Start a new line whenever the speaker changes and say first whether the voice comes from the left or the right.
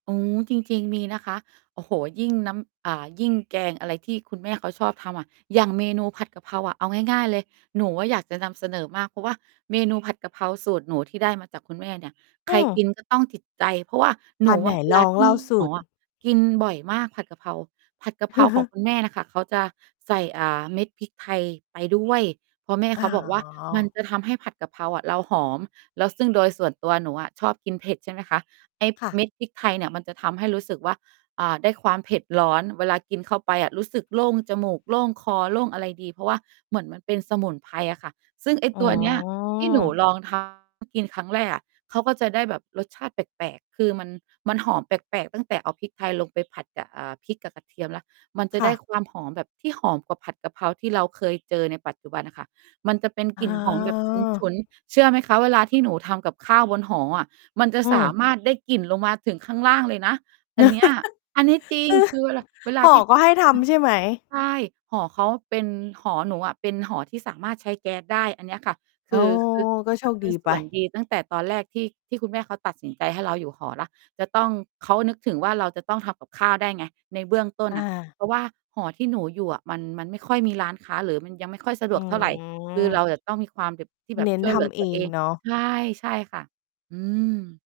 right: อ๋อ จริง ๆ มีนะคะ โอ้โฮ ยิ่งน้ำ เอ่อ ยิ่งแกงอะไรที่คุณแม่เขาชอบทำอะ อย่างเมนูผัดกะเพราอะ เอาง่าย ๆ เลย หนูอะอยากจะนำเสนอมากเพราะว่า เมนูผัดกะเพราสูตรหนูที่ได้มาจากคุณแม่เนี่ย ใ
left: อื
right: ครก
left: อ
right: ินก็ต้องจิตใจ เพราะว่าห
left: อ
right: น
left: า
right: ู
left: ไห
right: อ
left: น
right: ะเว
left: ล
right: ลา
left: อง
right: ท
left: เ
right: ี
left: ล
right: ่
left: ่าสู
right: หมอ
left: ตร
right: อะ กินบ่อยมากผัดกะเพรา ผัดกะเพราของคุณแม่น่ะค่ะ เขาจะใส่ อ่า เม็ดพริกไทยไปด้วย เพราะแม่
left: อ๋
right: เขาบอกว่ามัน
left: อ
right: จะทำให้ผัดกะเพราอะเราหอม แล้วซึ่งโดยส่วนตัวหนูอ่ะชอบกินเผ็ด ใช่ไหมคะ ไอ้
left: ค่ะ
right: เม็ดพริกไทยเนี่ยมันจะทำให้รู้สึกว่า อ่า ได้ความเผ็ดร้อน เวลากินเข้าไปอะ รู้สึกโล่งจมูก โล่งคอ โล่งอะไรดีเพราะว่า เหมือนมันเป็นสมุนไพรอะค่ะ ซึ่งไอ้
left: อ๋
right: ตัว เนี้ย ที่หนู
left: อ
right: ลอง ทำ กินครั้งแรกอะ เขาก็จะได้แบบรสชาติแปลก ๆ คือมัน มันหอมแปลก ๆ ตั้งแต่เอาพริกไทยลงไปผัดกับ อ่า พริกกับกระเทียมแล้ว มันจะ
left: ค
right: ไ
left: ่
right: ด
left: ะ
right: ้ความหอมแบบที่หอมกว่าผัดกะเพราที่เราเคยเจอในปัจจุบันอะค่ะ มันจะเป็น
left: อ๋
right: กลิ่นหอม แบบฉ
left: อ
right: ุน ๆ เชื่อไหมคะเวลาที่หนูทำกับข้าวบนหออะ มันจะ
left: อื
right: สา
left: ม
right: มารถได้กลิ่นลงมาถึงข้างล่างเลยนะอันเนี้ย อันนี้จริงคือเวลา เวล
left: เออ
right: า
left: หอ
right: ที่
left: ก็ให้ทำใช่ไหม?
right: ใช่ หอเขาเป็น หอหนูอะเป็นหอที่สามารถใช้แก๊สได้อันเนี้ยค่ะ ค
left: อ๋
right: ื
left: อ
right: อ คือ
left: ก็โช
right: คือ
left: ค
right: เป
left: ด
right: ็
left: ี
right: นส
left: ไป
right: ่วน ดีตั้งแต่ตอนแรกที่ ที่คุณแม่เขาตัดสินใจให้เราอยู่หอแล้ว จะต้อง เขานึกถึงว่า เราจะต้องทำกับข้าวได้ไง ในเบื้องต้น
left: อ
right: น่ะ
left: า
right: เพราะว่าหอที่หนูอยู่อะ มัน มันไม่ค่อยมีร้านค้าหรือ มันยังไม่ค่อยสะด
left: อื
right: วกเท่าไร คือเร
left: ม
right: าจะต้องมีความแบบ ที่แบ
left: เ
right: บ
left: น้น
right: ช่วย
left: ท
right: เหลือ
left: ำ
right: ต
left: เอ
right: ัวเอ
left: ง
right: ง
left: เนาะ
right: ใช่ ใช่ค่ะ อืม